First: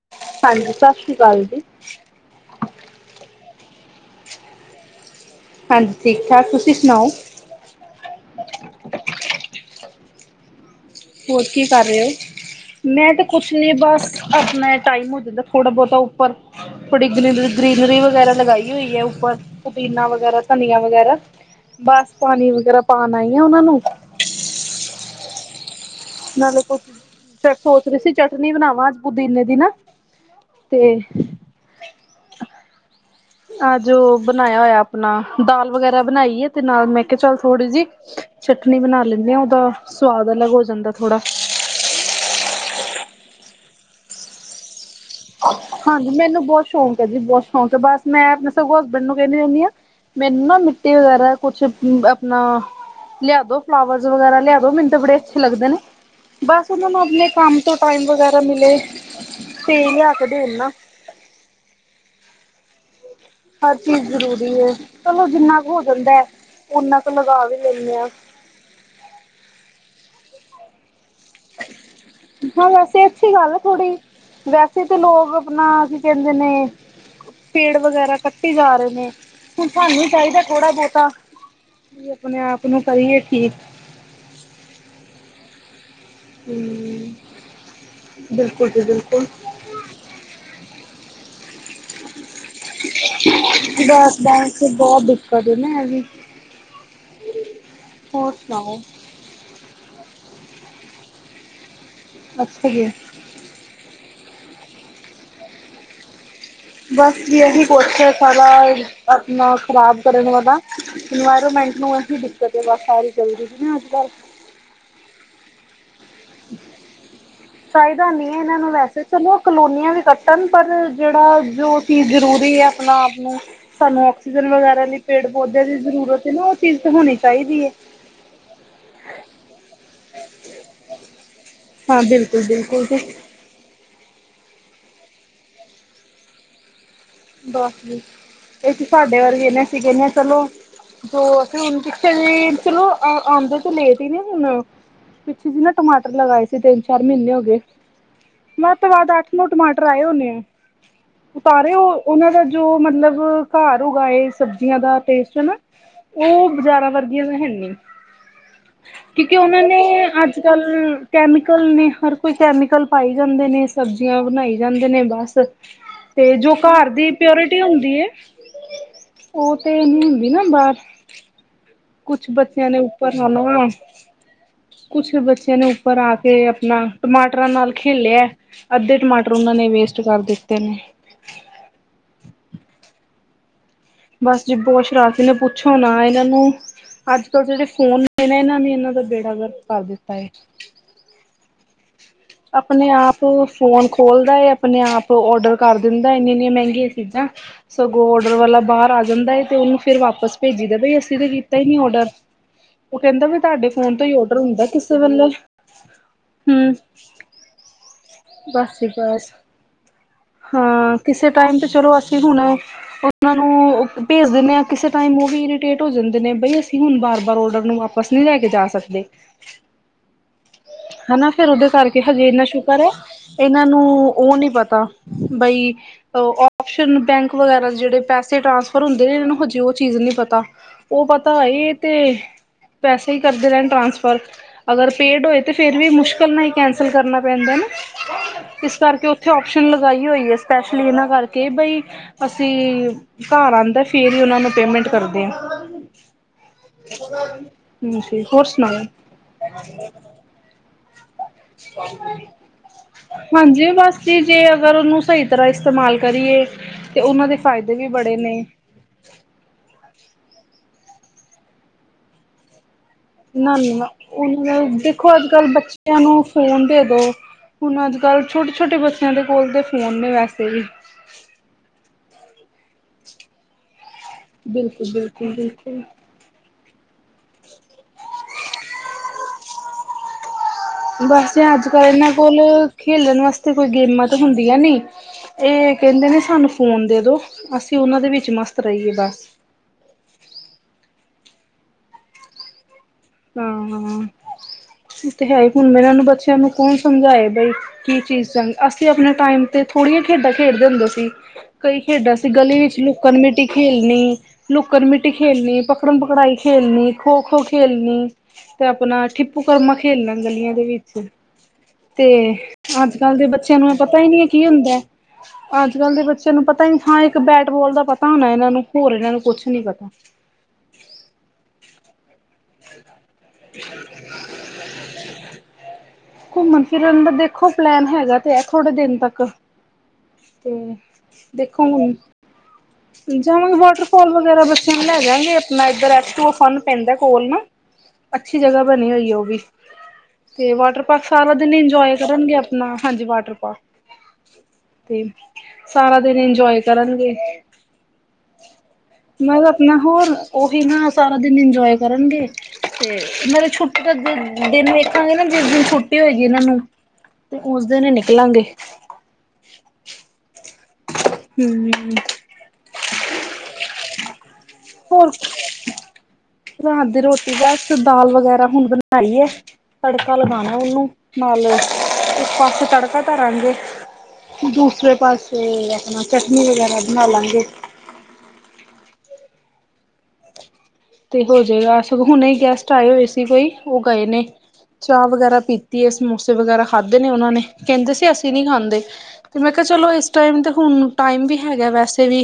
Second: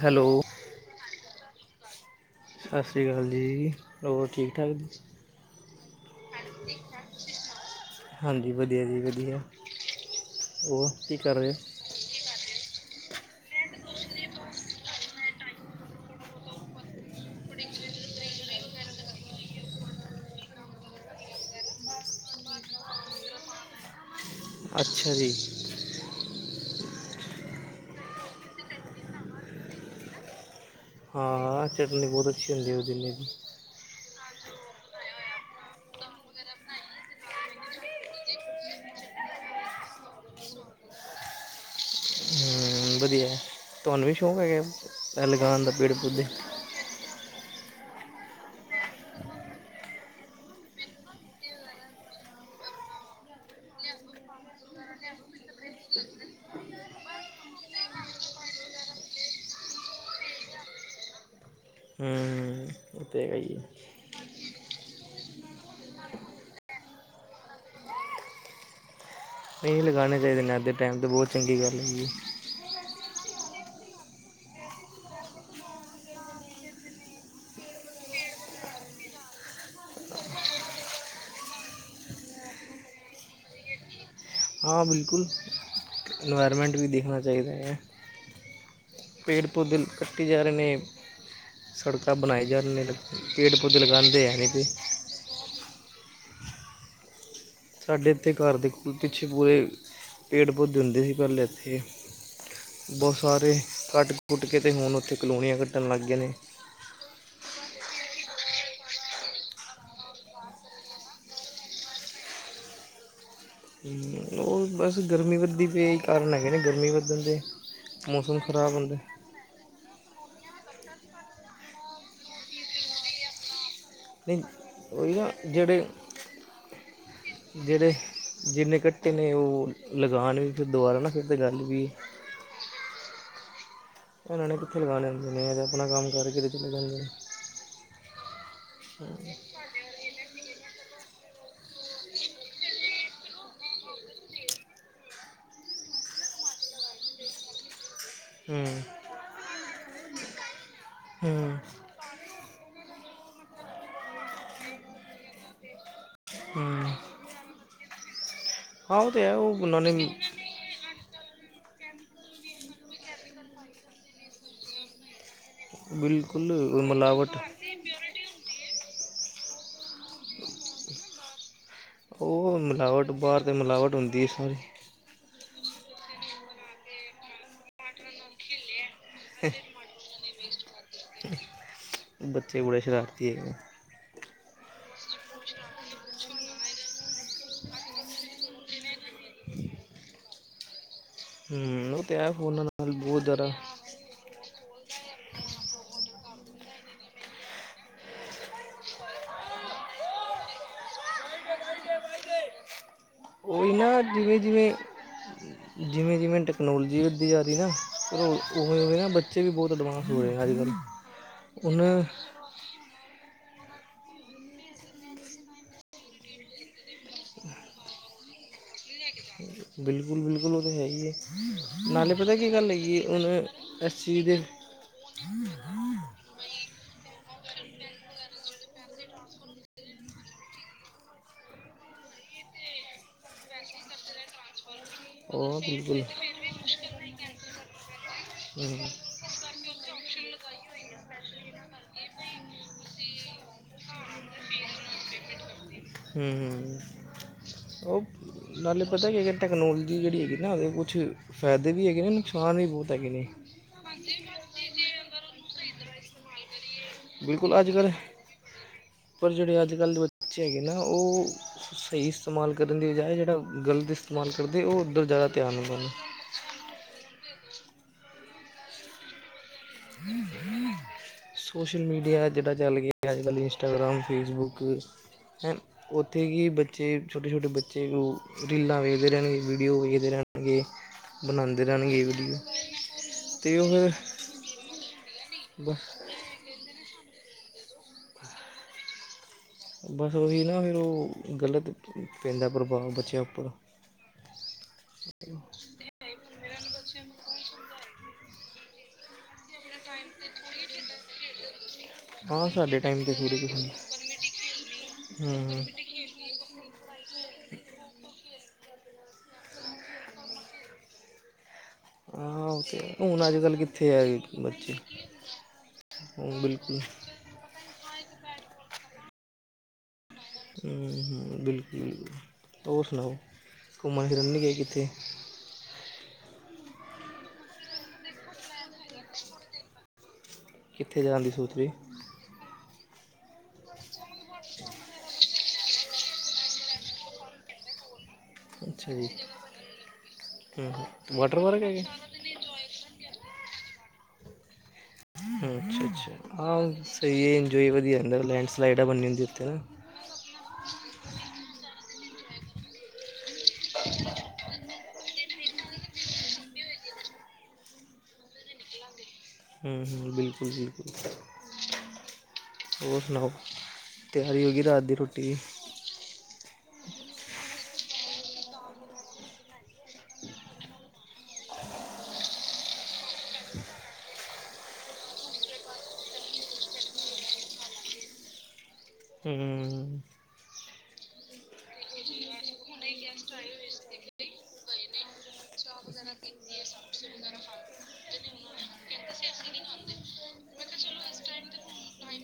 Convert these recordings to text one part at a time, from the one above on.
Hello. ਹਾਂਜੀ ਸਤਿ ਸ੍ਰੀ ਅਕਾਲ ਜੀ ਸਤਿ ਸ਼੍ਰੀ ਅਕਾਲ ਜੀ। ਹੋਰ ਠੀਕ ਠਾਕ ਤੁਸੀਂ ਹਾਂਜੀ ਠੀਕ-ਠਾਕ, ਤੁਸੀ ਸੁਣਾਓ ਹਾਂਜੀ ਉਹ ਕੀ ਕਰ ਹੋਰ ਰਹੇ ਕਰ ਹੋ? ਮੈਂ ਤੇ ਕੁਛ ਨੀ ਬਸ ਆਪਣਾ ਟਾਈਮ ਹੋ ਜਾਂਦਾ ਥੋੜਾ ਬਹੁਤਾ ਉੱਪਰ ਬੜ ਗਰੀ ਗਰੀਦ ਰੀ ਵਗੈਰਾ ਲਗਾਈ ਹੋਈ ਹੈ ਉੱਪਰ ਪੁਦੀਨਾ ਵਗੈਰਾ ਧਨੀੀਆਂ ਵਗੈਰਾ ਬਸ ਪਾਣੀ ਵਗੈਰਾ ਪਾਣਾ ਹੀ ਆ ਉਹਨਾਂ ਨੂੰ ਅੱਛਾ ਜੀ ਨਾਲੇ ਕੁਛ ਸੋਚ ਰਹੇ ਸੀ ਚਟਨੀ ਬਣਾਵਾਂ ਅੱਜ ਪੁਦੀਨੇ ਦੀ ਨਾ ਤੇ ਹਾਂ ਚਟਨੀ ਬਹੁਤ ਅੱਛੀ ਹੁੰਦੀ ਹੈ ਉਹ ਦਿਨੇ ਦੀ ਆ ਜੋ ਬਣਾਇਆ ਹੋਇਆ ਆਪਣਾ ਦਾਲ ਵਗੈਰਾ ਬਣਾਈ ਹੈ ਤੇ ਨਾਲ ਮੈਂ ਕਿਹਾ ਚੱਲ ਥੋੜ੍ਹੀ ਜਿ ਚਟਨੀ ਬਣਾ ਲੈਂਦੇ ਹਾਂ ਉਹਦਾ ਸਵਾਦ ਅਲੱਗ ਹੋ ਜਾਂਦਾ ਥੋੜ੍ਹਾ ਹਮ ਵਧੀਆ ਤੁਹਾਨੂੰ ਵੀ ਸ਼ੌਕ ਹੈਗਾ ਲਗਾਉਣ ਦਾ ਪੇੜ ਹਾਂਜੀ ਪੌਦੇ? ਮੈਨੂੰ ਬਹੁਤ ਸ਼ੌਕ ਹੈ ਜੀ ਬਹੁਤ ਸ਼ੌਕ ਹੈ ਬਸ ਮੈਂ ਆਪਣੇ ਸਗੋਂ ਹਸਬੈਂਡ ਨੂੰ ਕਹਿੰਦੀ ਰਹਿੰਦੀ ਹਾਂ ਮੈਨੂੰ ਨਾ ਮਿੱਟੀ ਵਗੈਰਾ ਕੁਛ ਆਪਣਾ ਲਿਆ ਦੋ ਫਲਾਵਰ ਵਗੈਰਾ ਲਿਆ ਦੋ ਮੈਨੂੰ ਤਾਂ ਬੜੇ ਅੱਛੇ ਲੱਗਦੇ ਨੇ ਬਸ ਉਹਨਾਂ ਨੂੰ ਆਪਣੇ ਕੰਮ ਤੋਂ ਟਾਈਮ ਵਗੈਰਾ ਮਿਲੇ ਤੇ ਕਦੇਨਾ ਹੂੰ ਉਹ ਤੇ ਹੈਗਾ ਹੀ ਹੈ। ਹਰ ਚੀਜ਼ ਜ਼ਰੂਰੀ ਹੈ ਚਲੋ ਜਿੰਨਾ ਕੁ ਹੋ ਜਾਂਦਾ ਹੈ ਨਾ ਕੁ ਲਗਾ ਵੀ ਲੈਂਦੇ ਹਾਂ ਨਹੀਂ ਲਗਾਣੇ ਚਾਹੀਦੇ ਨੇ ਅੱਧ ਟਾਈਮ ਤੇ ਬਹੁਤ ਚੰਗੀ ਗੱਲ ਹੈਗੀ ਹਾਂ ਵੈਸੇ ਅੱਛੀ ਗੱਲ ਹੈ ਥੋੜ੍ਹੀ ਵੈਸੇ ਤਾਂ ਲੋਕ ਆਪਣਾ ਕੀ ਕਹਿੰਦੇ ਨੇ ਪੇੜ ਵਗੈਰਾ ਕੱਟੀ ਜਾ ਰਹੇ ਨੇ ਹੁਣ ਸਾਨੂੰ ਚਾਹੀਦਾ ਥੋੜਾ ਬਹੁਤਾ ਵੀ ਆਪਣੇ ਆਪ ਨੂੰ ਕਰੀਏ ਠੀਕ ਹਾਂ ਬਿਲਕੁਲ ਇਨਵਾਇਰਮੈਂਟ ਵੀ ਹਮ ਦੇਖਣਾ ਚਾਹੀਦਾ ਹੈ ਬਿਲਕੁਲ ਜੀ ਬਿਲਕੁਲ ਪੇੜ ਪੌਦੇੇ ਕੱਟੇ ਜਾ ਰਹੇ ਨੇ ਸੜਕਾਂ ਬਣਾਈ ਜਾਣ ਪੇੜ ਪੌਧੇ ਬਸ ਲਗਉਦੇ ਹੈ ਬੈਂਕ ਨਹੀਂ ਫ ਚ ਬਹੁਤ ਦਿੱਕਤ ਹੈ [inaudible] ਸਾਡੇ ਹੋਰ ਇੱਥੇ ਘਰ ਦੇ ਸੁਣਾਓ ਕੋਲ ਪਿੱਛੇ ਪੂਰੇ ਪੇੜ ਪੌਦੇੇ ਹੁੰਦੇ ਸੀ ਪਹਿਲੇ ਇੱਥੇ ਅੱਛਾ ਜੀ ਬਹੁਤ ਸਾਰੇ ਕੱਟ ਕੁੱਟ ਕੇ ਤੇ ਹੁਣ ਉੱਥੇ ਕਲੋਨੀਆਂ ਕੱਢਣ ਲੱਗ ਗਏ ਨੇ ਬਸ ਵੀ ਅਸੀ ਪੁੱਛੇ ਸਾਰਾ ਆਪਣਾ ਖ਼ਰਾਬ ਕਰਨ ਵਾਲਾ ਇਨਵਾਰਮ ਇਸਨੂੰ ਇਹੀ ਦਿੱਕਤ ਹੈ ਸਾਰੀ। ਚੱਲਦੀ ਪਈ ਨਾ ਅੱਜ ਕੱਲ ਹਮ ਹੋ ਬਸ ਗਰਮੀ ਵੱਧਦੀ ਪਈ ਇਹੀ ਕਾਰਨ ਹੈਗੇ ਨਹੀਂ ਗਰਮੀ ਵੱਧਨ ਦੇ। ਚਾਹੀਦਾ ਨੀ ਮੌਸਮ ਹੈ ਇਹਨਾਂ ਨੂੰ ਖਰਾਬ ਹੁੰਦਾ ਵੈਸੇ ਚਲੋ ਕਲੋਨੀਆਂ ਵੀ ਕੱਟ ਪਰ ਜਿਹੜਾ ਜੋ ਚੀਜ਼ ਜ਼ਰੂਰੀ ਹੈ ਆਪਣਾ ਆਪ ਨੂੰ ਸਾਨੂੰ ਨਹੀਂ ਆਕਸੀਜਨ ਵਗੈਰਾ ਲਈ ਉਹੀ ਪੇੜ ਨਾ ਪੌਦੇ ਦੀ ਜਿਹੜੇ ਜ਼ਰੂਰਤ ਹੈ ਨਾ ਉਹ ਚੀਜ਼ ਤੇ ਹੋਣੀ ਚਾਹੀਦੀ ਹੈ। ਕਟੇ ਨੇ ਉਹ ਲਗਾਣ ਵੀ ਫਿਰ ਦੁਬਾਰਾ ਨਾ ਫਿਰ ਗੱਲ ਵੀ। ਹਾਂ ਬਿਲਕੁਲ ਬਿਲਕੁਲ ਜੀ। ਇਹਨਾਂ ਨੇ ਕਿੱਥੇ ਲਗਾਨੇ ਹੁੰਦੇ ਨੇ ਇਹ ਆਪਣਾ ਕੰਮ ਕਰਕੇ ਚਲੇ ਜਾਂਦੇ ਨੇ। ਬਸ ਵੀ ਏ ਤੇ ਸਾਡੇ ਵਰਗੇ ਨੇ ਅਸੀਂ ਕਹਿਨੇ ਆ ਚਲੋ ਦ ਅਸੀਂ ਹੁਣ ਪਿੱਛੇ ਜੀ ਚਲੋ ਆਉਂਦੇ ਤੇ ਲੇਟ ਹੀ ਨੇ ਹੁਨ। ਪਿੱਛੇ ਜੀ ਨਾ ਟਮਾਟਰ ਲਗਾਏ ਸੀ ਤਿੰਨ ਚਾਰ ਮਹੀਨੇ ਹੋ ਗਏ। ਵੱਧ ਹੂੰ ਤੋਂ ਵੱਧ ਅੱਠ ਨੌ ਟਮਾਟਰ ਆਏ ਹੋਣੇ ਆ ਹੂੰ ਉਤਾਰੇ ਉਹ ਉਹਨਾਂ ਦਾ ਜੋ ਮਤਲਬ ਘਰ ਉਗਾਏ ਸਬਜ਼ੀਆਂ ਦਾ ਟੇਸਟ ਹਨਾ ਉਹ ਹੂੰ ਬਾਜ਼ਾਰਾਂ ਵਰਗੀਆਂ ਤਾਂ ਹੈਨੀ। ਹਾਂ ਉਹ ਤਾਂ ਹੈ ਕਿਉਂਕਿ ਉਹ ਉਹਨਾਂ ਨੇ ਅੱਜ ਕੱਲ ਕੈਮੀ ਕਲ ਨੇ ਹਰ ਕੋਈ ਕੈਮੀਕਲ ਪਾਈ ਜਾਂਦੇ ਨੇ ਸਬਜ਼ੀਆਂ ਬਣਾਈ ਜਾਂਦੇ ਨੇ ਬਸ ਤੇ ਬਿਲਕੁਲ ਜੋ ਘਰ ਦੀ ਮਿਲਾਵਟ ਪਿਓਰਿਟੀ ਹੁੰਦੀ ਹੈ ਉਹ ਤੇ ਹੁੰਦੀ ਨਾ ਬਾਰ। ਕੁਛ ਉਹ ਬੱਚਿਆਂ ਨੇ ਮਿਲਾਵਟ ਉਪਰ ਬਾਹਰ ਤੇ ਮਿਲਾਵਟ [unintelligible] ਹੁੰਦੀ ਹੈ ਸਾਰੀ ਕੁਛ ਬੱਚਿਆਂ ਨੇ ਉਪਰ ਆ ਕੇ ਆਪਣਾ ਟਮਾਟਰਾਂ ਨਾਲ ਖੇਲਿਆ। ਅੱਧੇ ਟਮਾਟਰ ਉਹਨਾਂ ਨੇ ਵੇਸਟ ਕਰ ਦਿੱਤੇ ਨੇ। ਬੱਚੇ ਬੜੇ ਸ਼ਰਾਰਤੀ ਹੈਗੇ। ਬਸ ਜੀ ਬੋ ਸ਼ਰਾਰਤੀ ਨੇ ਪੁੱਛੋ ਨਾ ਏਨਾਂ ਨੂੰ ਅੱਜ ਕਲ ਜੇੜ੍ਹੇ ਫੋਨ ਨੇ ਨਾ ਏਨਾਂ ਨੇ ਇੰਨਾ ਦਾ ਬੇੜਾ ਗਰਕ ਕਰ ਦਿੱਤਾ ਏ। ਹੂੰ ਉਹ ਤੇ ਹੈ ਫੋਨਾਂ ਆਪਣੇ ਨਾਲ ਆਪ ਬਹੁਤ ਜ਼ਿਆਦਾ ਫੋਨ ਖੋਲਦਾ ਏ ਆਪਣੇ ਆਪ ਔਡਰ ਕਰ ਦਿੰਦਾ ਇੰਨੀਆਂ-ਇੰਨੀਆਂ ਮਹਿੰਗੀਆਂ ਚੀਜ਼ਾਂ ਸਗੋਂ ਔਡਰ ਵਾਲਾ ਬਾਰ ਆ ਜਾਂਦਾ ਏ ਤੇ ਓਨੂੰ ਫੇਰ ਵਾਪਸ ਭੇਜੀ ਦਾ ਬਈ ਅਸੀਂ ਤਾਂ ਕੀਤਾ ਈ ਨੀ ਔਡਰ। [unintelligible] ਉਹ ਕਹਿੰਦਾ ਵੀ ਤੁਹਾਡੇ ਓਹੀ ਨਾ ਫੋਨ ਤੋਂ ਹੀ ਔਡਰ ਹੁੰਦਾ ਜਿਵੇਂ-ਜਿਵੇਂ, ਕਿਸੇ ਵੇਲੇ ਜਿਵੇਂ-ਜਿਵੇਂ ਟ ਹਮ ਕਨੋਲੋਜੀ ਵਦੀ ਜਾ ਰੀ ਨਾ ਫਿਰ ਉ ਬਸ ਜੀ ਉਵੇਂ ਨਾ ਬਸ ਬੱਚੇ ਵੀ ਬੋਤ ਐਡਵਾਂਸ ਹੋ ਰਹੇ ਅੱਜ ਕੱਲ੍ਹ ਹਾਂ ਕਿਸੇ ਟਾਈਮ ਤੇ ਹੁਣ ਚਲੋ ਅਸੀਂ ਹੁਣ ਓਨਾਂ ਨੂੰ ਓ ਭੇਜ ਦਿੰਨੇ ਆ ਕਿਸੇ ਟਾਈਮ ਓ ਵੀ ਇਰੀਟੇਟ ਹੋ ਜਾਂਦੇ ਨੇ ਬਈ ਅਸੀਂ ਹੁਣ ਬਾਰ-ਬਾਰ ਔਡਰ ਨੂੰ ਵਾਪਸ ਨੂੰ ਲੈ ਕੇ ਜਾ ਸਕਦੇ। ਬਿਲਕੁਲ-ਬਿਲਕੁਲ ਓ ਤੇ ਹੈ ਈ ਏ ਹਨਾ ਫੇਰ ਉਹਦੇ ਕਰਕੇ ਨਾਲੇ ਹਜੇ ਪਤਾ ਇੰਨਾ ਕੀ ਗੱਲ ਸ਼ੁਕਰ ਹੈ ਹੈਗੀ ਹੁਣ ਇਹਨਾਂ ਨੂੰ ਇਸ ਚੀਜ਼ ਉਹ ਦੇ ਨੀ ਪਤਾ ਬਈ ਓ ਓਸਨ ਬੈਂਕ ਵਗੈਰਾ ਜੇੜ੍ਹੇ ਪੈਸੇ ਟ੍ਰਾਂਸਫਰ ਹੁੰਦੇ ਨੇ ਏਨਾਂ ਨੂੰ ਹਜੇ ਓ ਚੀਜ਼ ਨੀ ਪਤਾ ਓ ਪਤਾ ਏ ਤੇ ਪੈਸੇ ਈ ਕਰਦੇ ਰੇਨ ਟ੍ਰਾਂਸਫਰ ਅਗਰ ਪੇਡ ਹੋਏ ਤਾਂ ਉਹ ਫਿਰ ਵੀ ਬਿਲਕੁਲ ਮੁਸ਼ਕਿਲ ਨਾਲ ਈ ਕੈਂਸਲ ਕਰਨਾ ਪੈਂਦਾ ਨਾ ਇਸ ਹੂੰ ਕਰਕੇ ਉੱਥੇ ਆਪਸ਼ਨ ਲ ਗੀ ਹੋਈ ਐ ਸਪੈਸ਼ਲੀ ਏਨਾਂ ਕਰਕੇ ਬਈ ਅਸੀਂ ਘਰ ਆਂਦਾ ਫੇਰ ਈ ਓਨਾ ਨੂੰ ਪੇਮੈਂਟ ਕਰ ਦਿਆ ਹੂੰ-ਹੂੰ ਓ ਹਾਂਜੀ ਹੋਰ ਸੁਣਾਓ ਗੱਲ ਪਤਾ ਕੀ ਏ ਕਿ ਟੈਕਨੋਲਜੀ ਜੇੜੀ ਹੈਗੀ ਨਾ ਕੁੱਛ ਫਾਇਦੇ ਵੀ ਹੈਗੇ ਨੇ ਨੁਕਸਾਨ ਵੀ ਬੋ ਹਾਂਜੀ ਬਸ ਜੀ ਜੇ ਅਗਰ ਓਨੂੰ ਸਈ ਤਰ੍ਹਾਂ ਇਸਤੇਮਾਲ ਕਰੀਏ ਤੇ ਉਨਾਂ ਦੇ ਬਿਲਕੁਲ ਅੱਜ ਫਾਇਦੇ ਵੀ ਕੱਲ੍ਹ ਬੜੇ ਨੇ। ਪਰ ਜਿਹੜੇ ਅੱਜ ਕੱਲ੍ਹ ਦੇ ਬੱਚੇ ਹੈਗੇ ਨਾ ਓ ਸਈ ਇਸਤੇਮਾਲ ਕਰ ਨਾ-ਨਾ ਉਹੀ ਨਾ ਉਹ ਉੱਧਰ ਦੇਖੋ ਅੱਜ ਜ਼ਿਆਦਾ ਕੱਲ ਧਿਆਨ ਹੁੰਦਾ ਨੇ ਬੱਚਿਆਂ ਨੂੰ ਫੋਨ ਦੇਦੋ ਹੁਣ ਅੱਜ ਕੱਲ੍ਹ ਛੋਟੇ-ਛੋਟੇ ਬੱਚਿਆਂ ਦੇ ਕੋਲ ਤੇ ਫੋਨ ਨੇ ਵੈਸੇ ਵੀ। ਸੋਸ਼ਲ ਮੀਡੀਆ ਜਿਹੜਾ ਚੱਲ ਗਿਆ ਅੱਜ ਕੱਲ ਇੰਸਟਾਗ੍ਰਾਮ, ਫੇਸਬੁੱਕ ਬਿਲਕੁਲ ਬਿਲਕੁਲ ਬਿਲਕੁਲ ਉੱਥੇ ਕਿ ਬੱ ਚੇ ਛੋਟੇ-ਛੋਟੇ ਬੱਚੇ ਰੀਲਾਂ ਵੇਖਦੇ ਰੈਣਗੇ ਵੀਡੀਓ ਵੇਖਦੇ ਰੈਣ ਬਸ ਅੱਜ-ਕੱਲ ਏਨਾਂ ਕੋਲ ਖੇਲਣ ਵਾਸਤੇ ਅਤੇ ਕੋਈ ਉਹ ਫਿਰ ਗੇਮਾਂ ਤਾਂ ਹੁੰਦੀਆਂ ਨੀ ਏ ਬਸ ਕੇਂਦੇ ਨੇ ਸਾਨੂੰ ਫੋਨ ਦੇ ਦੋ ਅਸੀਂ ਓ ਨਾਂ ਦੇ ਵਿੱਚ ਮਸਤ ਰਈਏ ਬਸ। ਬਸ ਓਹੀ ਨਾ ਫਿਰ ਓ ਗਲਤ ਪੈਂਦਾ ਪ੍ਰਭਾਵ ਬ ਹਾਂ-ਹਾਂ ਏ ਤੇ ਹੈ ਹੀ, ਹੁਣ ਮੈਂ ਏਨਾ ਨੂੰ ਬੱਚਿਆਂ ਨੂੰ ਕੌਣ ਸਮਝਾਏ ਬਈ ਕੀ ਚੀਜ਼ ਚੰ ਅਸੀਂ ਆਪਣੇ ਟਾਈਮ ਤੇ ਥੋੜ੍ਹੀਆਂ ਖੇਡਾਂ-ਖੇਡਦੇ ਹੁੰਦੇ ਸੀ। ਕਈ ਖੇਡਾਂ ਸੀ, ਹਾਂ ਗਲੀ ਵਿੱਚ ਸਾਡੇ ਟਾਈਮ ਲੁੱਕੜ 'ਤੇ ਥੋੜ੍ਹੀ ਮਿੱਟੀ ਕੁਛ ਖੇਲਣੀ ਲੁੱਕਨ ਮਿੱਟੀ ਖੇਲਣੀ, ਹੂੰ ਪਕੜਨ ਪਕੜਾਈ ਖੇ ਲਣੀ ਖੋ-ਖੋ ਖੇਲਣੀ। ਤੇ ਆਪਣਾ ਠਿੱਪੂ ਕਰਮਾ ਖੇਲਣਾ ਗਲੀਆਂ ਦੇ ਵਿੱਚ। ਤੇ ਹਾਂ ਤੇ ਅੱਜ ਕੱਲ੍ਹ ਦੇ ਹੁਣ ਅਜ-ਕੱਲ੍ਹ ਬੱਚਿਆਂ ਕਿੱਥੇ ਐ ਅੱਜ-ਕੱਲ ਦੇ ਬੱਚਿਆਂ ਨੂੰ ਪਤਾ ਈ ਹਾਂ ਇੱਕ ਬੈਟਬੋਲ ਦਾ ਪਤਾ, ਹੋਣਾ ਏਨਾਂ ਨੂੰ ਹੋਰ ਏਨਾਂ ਨੂੰ ਕੁਛ ਨੀ ਪਤਾ। ਹੂੰ ਬਿਲਕੁਲ ਬਿਲਕੁਲ ਹੋਰ ਸੁਣਾਓ? ਘੁੰਮਣ ਫਿਰਨ ਨੀ ਗਏ ਕਿੱਥੇ? ਘੁੰਮਣ ਫਿਰਨ ਦਾ ਦੇਖੋ ਪਲੈਨ ਹੈਗਾ ਤੇ ਐ ਥੋੜੇ ਦਿਨ ਤੱਕ, ਤੇ ਕਿੱਥੇ ਜਾਣ ਦੀ ਸੋਚ ਦੇਖੋ ਰਹੇ ਹੁਣ। ਜਾਵਾਂਗੇ, ਵਾਟਰਫੋਲ ਵਗੈਰਾ ਬੱਚਿਆਂ ਨੂੰ ਲੇਜਾਂਗੇ ਆਪਣਾ ਇੱਧਰ ਐਚ [unintelligible] ਓ ਫੋਨ ਪੈਂਦਾ ਕੋਲ ਨਾ ਅੱਛੀ ਜਗ੍ਹਾ ਬਣੀ ਅੱਛਾ ਜੀ ਹੋਈ ਐ ਓ ਵੀ, ਤੇ ਹੂੰ ਵਾਟਰ ਹੂੰ ਪਾਰਕ ਸਾਰਾ ਵਾਟਰ ਦਿਨ ਪਾਰਕ ਹੈਗੇ ਇੰਜੋਏ ਕਰਨਗੇ, ਆਪਣਾ ਹਾਂਜੀ ਵਾਟਰ ਪਾਰਕ ਤੇ ਹੂੰ ਅੱਛਾ ਸਾਰਾ ਅੱਛਾ ਦਿਨ ਇੰਜੋਏ ਹਾਂ ਕਰਨਗੇ, ਸਹੀ ਹੈ ਇੰਜੋਏ ਵਧੀਆ ਹੁੰਦਾ ਲੈਂਡ ਸਲਾਈਡਾਂ ਬਣੀ ਹੁੰਦੀ ਮ ਉੱਥੇ ਨਾ ਆਪਣਾ ਹੋਰ ਓਹੀ ਨਾ ਸਾਰਾ ਦਿਨ ਇੰਜੋਏ ਕਰਨਗੇ ਤੇ [unintelligible] ਤਾਂ ਛੁੱਟੀ ਦਿਨ ਵੇਖਾਂਗੇ ਨਾ ਜਿਸ ਦਿਨ ਛੁੱਟੀ ਹੋਏਗੀ ਏਨਾਂ ਨੂੰ ਤੇ ਉਸ ਦਿਨ ਈ ਨਿਕਲਾਂਗੇ। ਹੂੰ-ਹੂੰ, ਬਿਲਕੁੱਲ-ਬਿਲ ਹੂੰ, ਹੋਰ ਸੁਣਾਓ? ਤਿਆਰੀ ਹੋਗੀ ਰਾਤ ਦੀ ਰੋਟੀ ਰਾ ਦੀ ਰੋਟੀ ਬਸ ਦਾਲ ਵਗੈਰਾ ਹੁਣ ਬਣਾਈ ਐ ਤੜਕਾ ਲਗਾਉਣਾ ਉਹਨੂੰ ਨਾਲ- ਇੱਕ ਪਾਸੇ ਤੜਕਾ ਤਰਾਨਗੇ। ਦੂਸਰੇ ਪਾਸੇ ਆਪਣਾ ਚਟਨੀ ਵਗੈਰਾ ਬਣਾ ਲਾਂਗੇ। ਹੂੰ-ਹੂੰ, ਤੇ ਹੋਜੇ ਗਾ ਹੁਣੇ ਹੀ ਗੈਸਟ ਆਏ ਹੋਏ ਸੀ, ਕੋਈ ਉਹ ਗਏ ਨੇ ਚਾਹ ਵਗੈਰਾ ਪੀਤੀ ਹੈ, ਸਮੋਸੇ ਵਗੈਰਾ ਖਾਧੇ ਨੇ ਉਹਨਾਂ ਨੇ ਕਹਿੰਦੇ ਸੀ ਅਸੀਂ ਨੀ ਖਾਂਦੇ ਤੇ ਮੈਂ ਕਿਹਾ। ਚਲੋ ਇਸ ਟਾਈਮ ਤੇ ਹੁਣ ਟਾਈਮ ਵੀ ਹੈਗਾ ਵੈਸੇ ਵੀ,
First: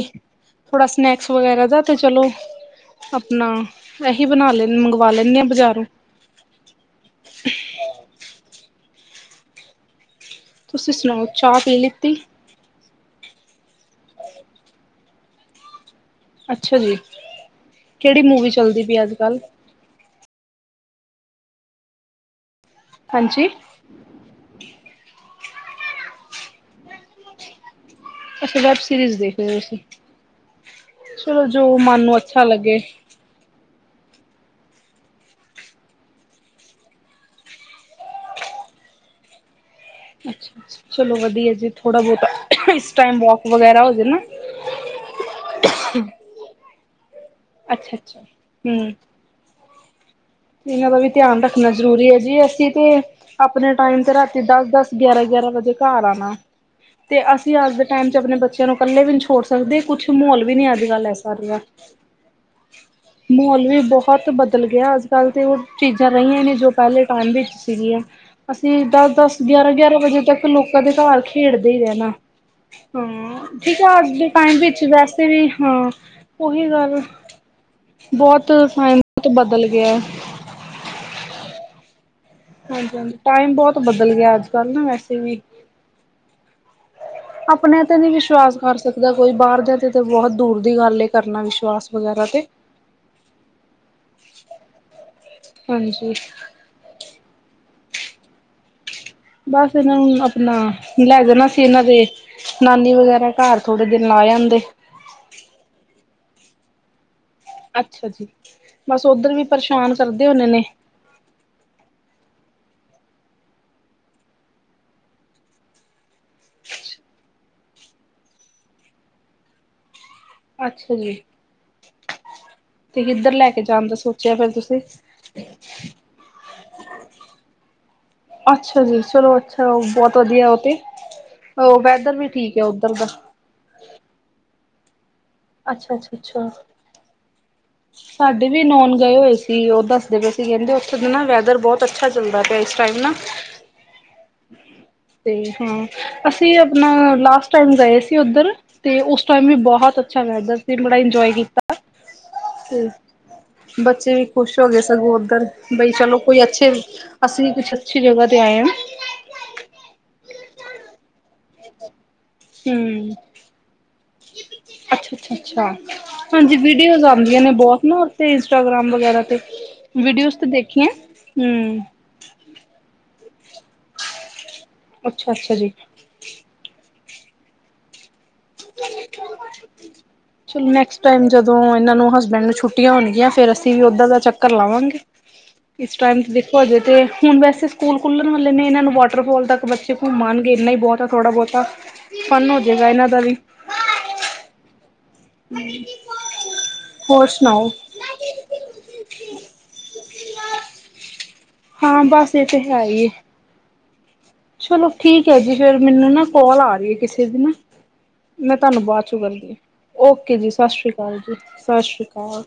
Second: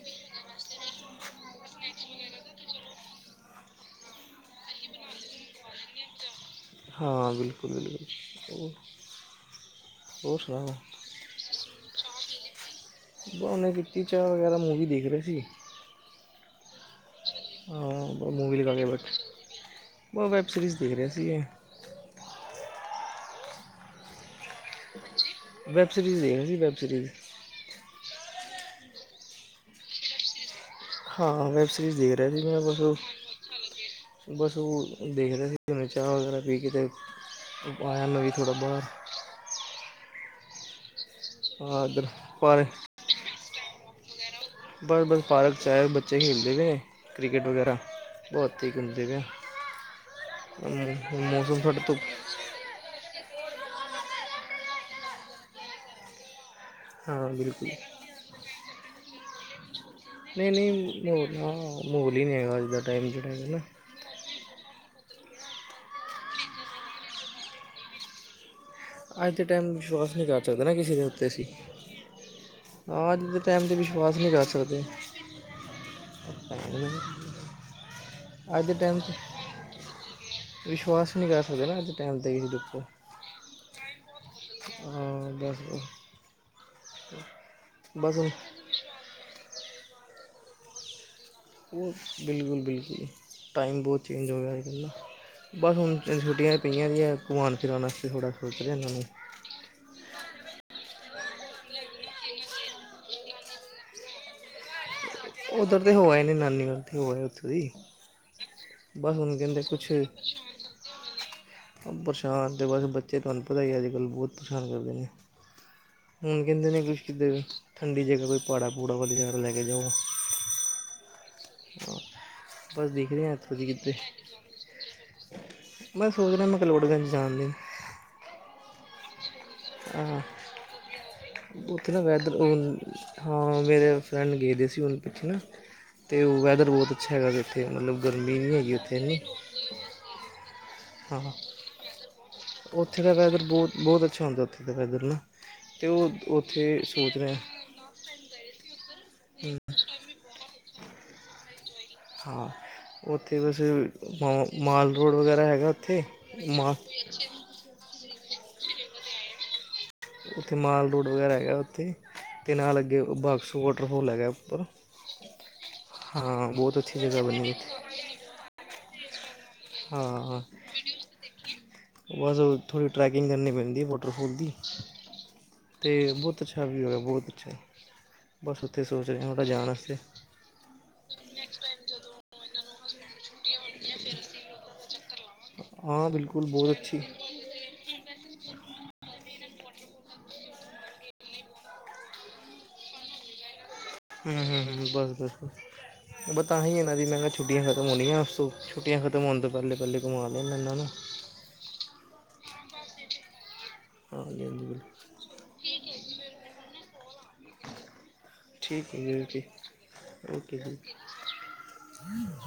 ਥੋੜਾ ਸਨੈਕਸ ਵਗੈਰਾ ਦਾ ਤੇ ਚਲੋ। ਨਾ ਇਸੀ ਬਣਾ ਲੈ ਮੰਗਵਾ ਲੈਂਨੀ ਆ ਬਜ਼ਾਰੋਂ, ਹਾਂ, ਬਿਲਕੁਲ-ਬਿਲਕੁਲ ਤੁਸੀਂ ਸੁਣਾਓ ਚਾਹ ਪੀ ਲਿੱਤੀ? ਬਾ ਉਹਨੇ ਕੀਤੀ ਚਾਹ ਵਗੈਰਾ ਮੂਵੀ ਦੇਖ ਰਹੇ ਸੀ। ਅੱਛਾ ਜੀ, ਕਿਹੜੀ ਮੂਵੀ ਚੱਲਦੀ ਪਈ ਅੱਜ-ਕੱਲ੍ਹ ਉਹ ਵੈੱਬ ਸੀਰੀਜ਼ ਦੇਖ ਰਿਹਾ ਸੀਗੇ। ਹਾਂਜੀ, ਵੈਬ ਸਰੀਜ਼ ਦੇ ਸੀ ਵੈਬ ਸਰੀਜ਼, ਅੱਛਾ ਵੈਬ ਸੀਰੀਜ਼ ਦੇਖਦੇ ਹੋ, ਤੁਸੀਂ? ਚਲੋ ਹਾਂ ਵੈਬ ਜੋ ਸੀਰੀਜ਼ ਮਨ ਦੇਖ ਨੂੰ ਰਿਹਾ ਸੀ ਅੱਛਾ ਮੈਂ ਲੱਗੇ ਬਸੋਂ, ਬਸ ਉਹ ਦੇਖਦੇ ਸੀ ਹਨਾ, ਚਾਹ ਵਗੈਰਾ ਪੀ ਕੇ ਤੇ, ਆਇਆ ਮ ਵੀ ਥੋੜ੍ਹਾ ਬਾਹਰ, ਅੱਛਾ ਚਲੋ ਵਧੀਆ ਜੀ, ਆ ਥੋੜਾ ਇੱਧਰ ਬਹੁਤ ਇਸ ਟੈਮ ਵੋਕ ਵਗੈਰਾ ਹੋ ਜੇਨਾ, ਬੜੇ ਬਸ ਫਾਰਕ ਚ ਆਏ ਬੱਚੇ ਖੇਡਦੇ ਨੇ, ਕ੍ਰਿਕਟ ਵਗੈਰਾ ਅੱਛਾ ਅੱਛਾ ਬਹੁਤ ਠੀਕ ਹੂੰ ਹੁੰਦੇ ਹੈ। ਇਹਨਾਂ ਦਾ ਵੀ ਧਿਆਨ ਰੱਖਣਾ ਜ਼ਰੂਰੀ ਹੈ, ਧੁੱਪ ਜੀ ਅਸੀਂ ਤੇ। ਆਪਣੇ ਟਾਈਮ ਤੇ ਰਾਤੀ ਦਸ-ਦਸ ਗਿਆਰਾਂ-ਗਿਆਰਾਂ ਵਜੇ ਘਰ ਆਣਾ ਤੇ ਹਾਂ ਅਸੀਂ ਬਿਲਕੁਲ ਅੱਜ ਦੇ ਟਾਈਮ ਚ ਆਪਣੇ ਬੱਚਿਆਂ ਨੂੰ ਕੱਲੇ ਵੀ ਨੀ ਛੋੜ ਸਕਦੇ। ਕੁਛ ਮਾਹੌਲ ਨਹੀਂ ਵੀ ਨੀ ਨਹੀਂ ਅੱਜ-ਕੱਲ ਐ ਮਾਹੌਲ ਸਾਰ ਨਾ ਦਾ ਮਾਹੌਲ ਹੀ ਨਹੀਂ ਹੈਗਾ ਅੱਜ ਦਾ ਟਾਈਮ ਜਿਹੜਾ ਹੈਗਾ ਨਾ ਮਾਹੌਲ ਵੀ ਬਹੁਤ ਵਧੀਆ, ਬਲਕੀ ਏ ਅੱਜ ਕੱਲ੍ਹ ਤੇ ਉਹ ਚੀਜ਼ਾਂ ਰਹੀਆਂ ਨੇ ਜੋ ਪਹਿਲੇ ਟਾਈਮ ਵਿੱਚ ਸੀਗੀਆਂ ਅਸੀਂ ਦਸ ਅੱਜ ਦਸ ਦੇ ਟਾਈਮ ਗਿਆਰਾਂ ਗਿਆਰਾਂ ਵਿਸ਼ਵਾਸ ਵਜੇ ਨਹੀਂ ਕਰ ਤੱਕ ਸਕਦੇ ਨਾ ਲੋਕਾਂ ਦੇ ਕਿਸੇ ਘਰ ਉੱਤੇ ਅਸੀਂ ਖੇਡਦੇ ਹੀ ਰਹਿਨਾ ਅੱਜ ਦੇ ਹਾਂ ਟਾਈਮ 'ਤੇ ਠੀਕ ਹੈ, ਵਿਸ਼ਵਾਸ ਅੱਜ ਦੇ ਨਹੀਂ ਕਰ ਟਾਈਮ ਸਕਦੇ ਵਿੱਚ ਵੈਸੇ ਵੀ ਹਾਂ, ਉਹੀ ਗੱਲ ਬਹੁਤ ਅੱਜ ਦੇ ਟਾਈਮ 'ਚ ਸਾਇੰਸਤ ਬਦਲ ਗਿਆ ਵਿਸ਼ਵਾਸ ਨਹੀਂ ਕਰ ਸਕਦੇ ਨਾ ਅੱਜ ਟਾਈਮ 'ਤੇ ਕਿਸੇ ਦੇ ਹਾਂਜੀ ਉੱਪਰ ਹਾਂਜੀ ਟਾਈਮ ਬਹੁਤ ਬਦਲ ਗਿਆ ਅੱਜ ਕੱਲ ਨਾ ਵੈਸੇ ਹਾਂ ਵੀ ਬਸ ਆਪਣਿਆਂ ਤੇ ਨੀ ਬਸ ਹੁਣ ਵਿਸ਼ਵਾਸ ਕਰ ਸਕਦਾ ਕੋਈ ਬਾਹਰਦਿਆਂ ਤੇ ਤੇ ਬਹੁਤ ਦੂਰ ਦੀ ਗੱਲ ਏ ਕਰਨਾ ਉਹ ਵਿਸ਼ਵਾਸ ਵਗੈਰਾ ਤੇ ਬਿਲਕੁਲ ਬਿਲਕੁਲ ਟਾਈਮ ਬਹੁਤ ਚੇਂਜ ਹੋ ਗਿਆ ਅਜ ਕੱਲ ਦਾ ਬਸ ਹੁਨ ਹਾਂਜੀ ਛੁੱਟੀਆਂ ਪਈਆਂ ਦੀ ਏ ਘੁਮਾਨ ਫਿਰਾਨ ਆਸਤੇ ਥੋੜ੍ਹਾ ਸੋਚ ਰਿਹਾ ਇਹਨਾਂ ਨੂੰ ਬਸ ਇਹਨਾਂ ਨੂੰ ਅਪਨਾ ਲੈ ਜਾਨਾ ਸੀ ਇਹਨਾਂ ਦੇ ਨਾਨੀ ਵਗੈਰਾ ਘਰ ਥੋੜੇ ਦਿਨ ਆ ਜਾਂਦੇ ਉੱਧਰ ਤੇ ਹੋ ਆਏ ਨੇ ਨਾਨੀ ਵਲ ਤੇ ਹੋਆ ਉਥੇ ਅੱਛਾ ਜੀ ਬਸ ਓਧਰ ਵੀ ਕਹਿੰਦੇ ਕੁਛ ਪਰੇਸ਼ਾਨ ਕਰਦੇ ਹੋਨੇ ਨੇ ਅਤੇ ਬਸ ਬੱਚੇ ਤੁਹਾਨੂੰ ਪਤਾ ਈ ਅੱਜ ਕੱਲ ਬਹੁਤ ਪ੍ਰੇਸ਼ਾਨ ਕਰਦੇ ਨੇ ਹੁਨ ਕਹਿੰਦੇ ਨੇ ਕੁਛ ਕਿੱਧਰ ਠੰਡੀ ਜਗ੍ਹਾ ਕੋਈ ਪਾੜਾ ਪੂੜਾ ਵਾਲੀ ਜਗ੍ਹਾ ਲੈ ਕੇ ਜਾਓ ਅੱਛਾ ਜੀ ਉਹ ਤੇ ਕਿੱਧਰ ਲੈ ਕੇ ਜਾਣ ਦਾ ਸੋਚਿਆ ਫੇਰ ਤੁਸੀਂ ਮੈਂ ਸੋਚਦਾ ਮੈਕਲੋਡਗੰਜ ਜਾਣ ਦੀ ਅੱਛਾ ਜੀ, ਚਲੋ ਅੱਛਾ ਬਹੁਤ ਹਾਂ ਵਧੀਆ ਉਹ ਤੇ ਉਹ ਉੱਥੇ ਨਾ ਵੀ ਵੈਦਰ ਠੀਕ ਹੈ ਉੱਧਰ ਦਾ [unintelligible] ਹਾਂ ਮੇਰੇ ਫਰੈਂਡ ਗਏ ਦੇ ਸੀ। ਪ ਨਾ ਅੱਛਾ ਅੱਛਾ ਅਤੇ ਉਹ ਅੱਛਾ ਵੈਦਰ ਬਹੁਤ ਅੱਛਾ ਹੈਗਾ ਉੱਥੇ ਮਤਲਬ ਗਰਮੀ ਸਾਡੇ ਨਹੀਂ ਵੀ ਹੈਗੀ ਨੋਨ ਉੱਥੇ ਗਏ ਇੰਨੀ ਹੋਏ ਸੀ ਉਹ ਦੱਸਦੇ ਪਏ ਅ ਕਹਿੰਦੇ ਉੱਥੇ ਨਾ ਹਾਂ ਵੈਦਰ ਬਹੁਤ ਅੱਛਾ ਚੱਲਦਾ ਪਿਆ ਇਸ ਟਾਈਮ ਉੱਥੇ ਦਾ ਨਾ ਵੈਦਰ ਬਹੁਤ ਬਹੁਤ ਅੱਛਾ ਹੁੰਦੇ ਤੇ ਹਾਂ ਅਸੀਂ ਉੱਥੇ ਅਪਨਾ ਸੋਚ ਲਾਸਟ ਰਿਹਾ ਟਾਈਮ ਗਏ ਸੀ ਉੱਧਰ, ਤੇ ਉਸ ਟ ਵੀ ਬਹੁਤ ਅੱਛਾ ਵੈਦਰ ਸੀ, ਬੜਾ ਇੰਜੋਏ ਕੀਤਾ ਹਾਂ ਉੱਥੇ ਬਸ ਬੱਚੇ ਵੀ ਮ ਖੁਸ਼ ਹੋ ਗਏ ਮਾਲ ਰੋਡ ਸਗੋਂ ਵਗੈਰਾ ਉੱਧਰ ਹੈਗਾ ਬਈ ਉੱਥੇ ਚਲੋ ਕੋਈ ਅੱਛੇ ਮਾ ਅਸੀਂ ਵੀ ਕੁਛ ਦੂਸਰੀ ਜਗਹਾ ਦੇ ਆਇ ਆ ਉੱਥੇ ਮਾਲ ਰੋਡ ਵਗੈਰਾ ਹੈਗਾ ਉੱਥੇ ਤੇ ਨਾਲ ਅੱਗੇ ਹਮ ਬਾਕਸੋ ਵੋਟਰ ਹੋ ਲੇ ਗਇਆ ਉੱਪਰ, ਅੱਛਾ-ਅੱਛਾ-ਅੱਛਾ ਹਾਂ ਹਾਂਜੀ ਬਹੁਤ ਅੱਛੀ ਵੀਡੀਓਜ਼ ਜਗ੍ਹਾ ਬਣੀ ਆਂਦੀਆਂ ਨੇ ਹੋਈ ਬਹੁਤ ਨਾ ਉਤੇ ਇੰਸਟਾਗ੍ਰਾਮ ਵਗੈਰਾ ਤੇ ਵੀਡੀਓਜ਼ ਹਾਂ ਹ ਤੇ ਦੇਖੀਆਂ ਹੂੰ ਬਸ ਥੋੜੀ ਟਰੈਕਿੰਗ ਕਰਨੀ ਪੈਂਦੀ ਵਾਟਰਫੋਲ ਦੀ ਅੱਛਾ-ਅੱਛਾ ਜੀ। ਤੇ ਬਹੁਤ ਅੱਛਾ ਵਿਊ ਹੈ, ਬਹੁਤ ਅੱਛਾ ਬਸ ਉੱਥੇ ਸੋਚ ਰਹੇ ਹਾਂ ਥੋੜ੍ਹਾ ਜਾਣ ਵਾਸਤੇ ਚਲੋ ਨੈਕਸਟ ਟਾਈਮ ਜਦੋਂ ਇਹਨਾਂ ਨੂੰ ਹਸ ਮੈਨੂੰ ਛੁੱਟੀਆਂ ਹੋਨਗੀਆਂ ਫੇਰ ਅਸੀਂ ਵੀ ਓਦਾਂ ਦਾ ਚੱਕਰ ਲਾਵਾਂਗੇ। ਇਸ ਹਾਂ ਟਾਈਮ ਤੇ ਬਿਲਕੁਲ ਦੇਖੋ ਬਹੁਤ ਹਜੇ ਅੱਛੀ ਤੇ ਹੁਣ ਵੈਸੇ ਸਕੂਲ ਖੁੱਲਨ ਵਾਲੇ ਨੇ ਇਹਨਾਂ ਨੂੰ ਵਾਟਰਫੋਲ ਤੱਕ ਬੱਚੇ ਘੁੰਮ ਆਨਗੇ, ਇੰਨਾ ਈ ਬਹੁਤ ਏ ਥੋੜਾ ਬਹੁਤਾ ਫੰਨ ਹੋ ਜੇ ਇਹਨਾਂ ਦਾ ਵੀ ਹਮ ਹਮ ਹਮ ਬੱਸ ਤਾਂ ਹੀ ਨਾਂ ਮ ਹੋਰ ਕਿਹਾ ਛੁੱਟੀਆਂ ਸੁਣਾਓ ਖਤਮ ਹੋਣੀਆਂ, ਛੁਟੀਆਂ ਖਤਮ ਹੋਣ ਤੋਂ ਪਹਿਲੇ ਪਹਿਲੇ ਘੁਮਾ ਘੁਮਾਵਾਂ ਇਹਨਾਂ ਨੂੰ ਹਾਂ ਬਸ ਏ ਤੇ ਹੈ ਈ ਐ ਹਾਂਜੀ ਹਾਂਜੀ ਚਲੋ ਬਿਲਕੁਲ ਠੀਕ ਹੈ ਜੀ ਫੇਰ ਮੈਨੂੰ ਨਾ ਕੋਲ ਆ ਰਹੀ ਹੈ ਕਿਸੇ ਦੀ ਨਾ ਮੈਂ ਤੁਹਾਨੂੰ ਠੀਕ ਹੈ ਬਾਦ ਚੋ ਜੀ ਗਲ਼ ਓਕੇ ਕਰ ਓਕੇ ਜੀ, ਸਸ ਸ਼੍ਰੀ ਕਾਲ ਜੀ, ਸਸ ਸ਼੍ਰੀ ਕਾਲ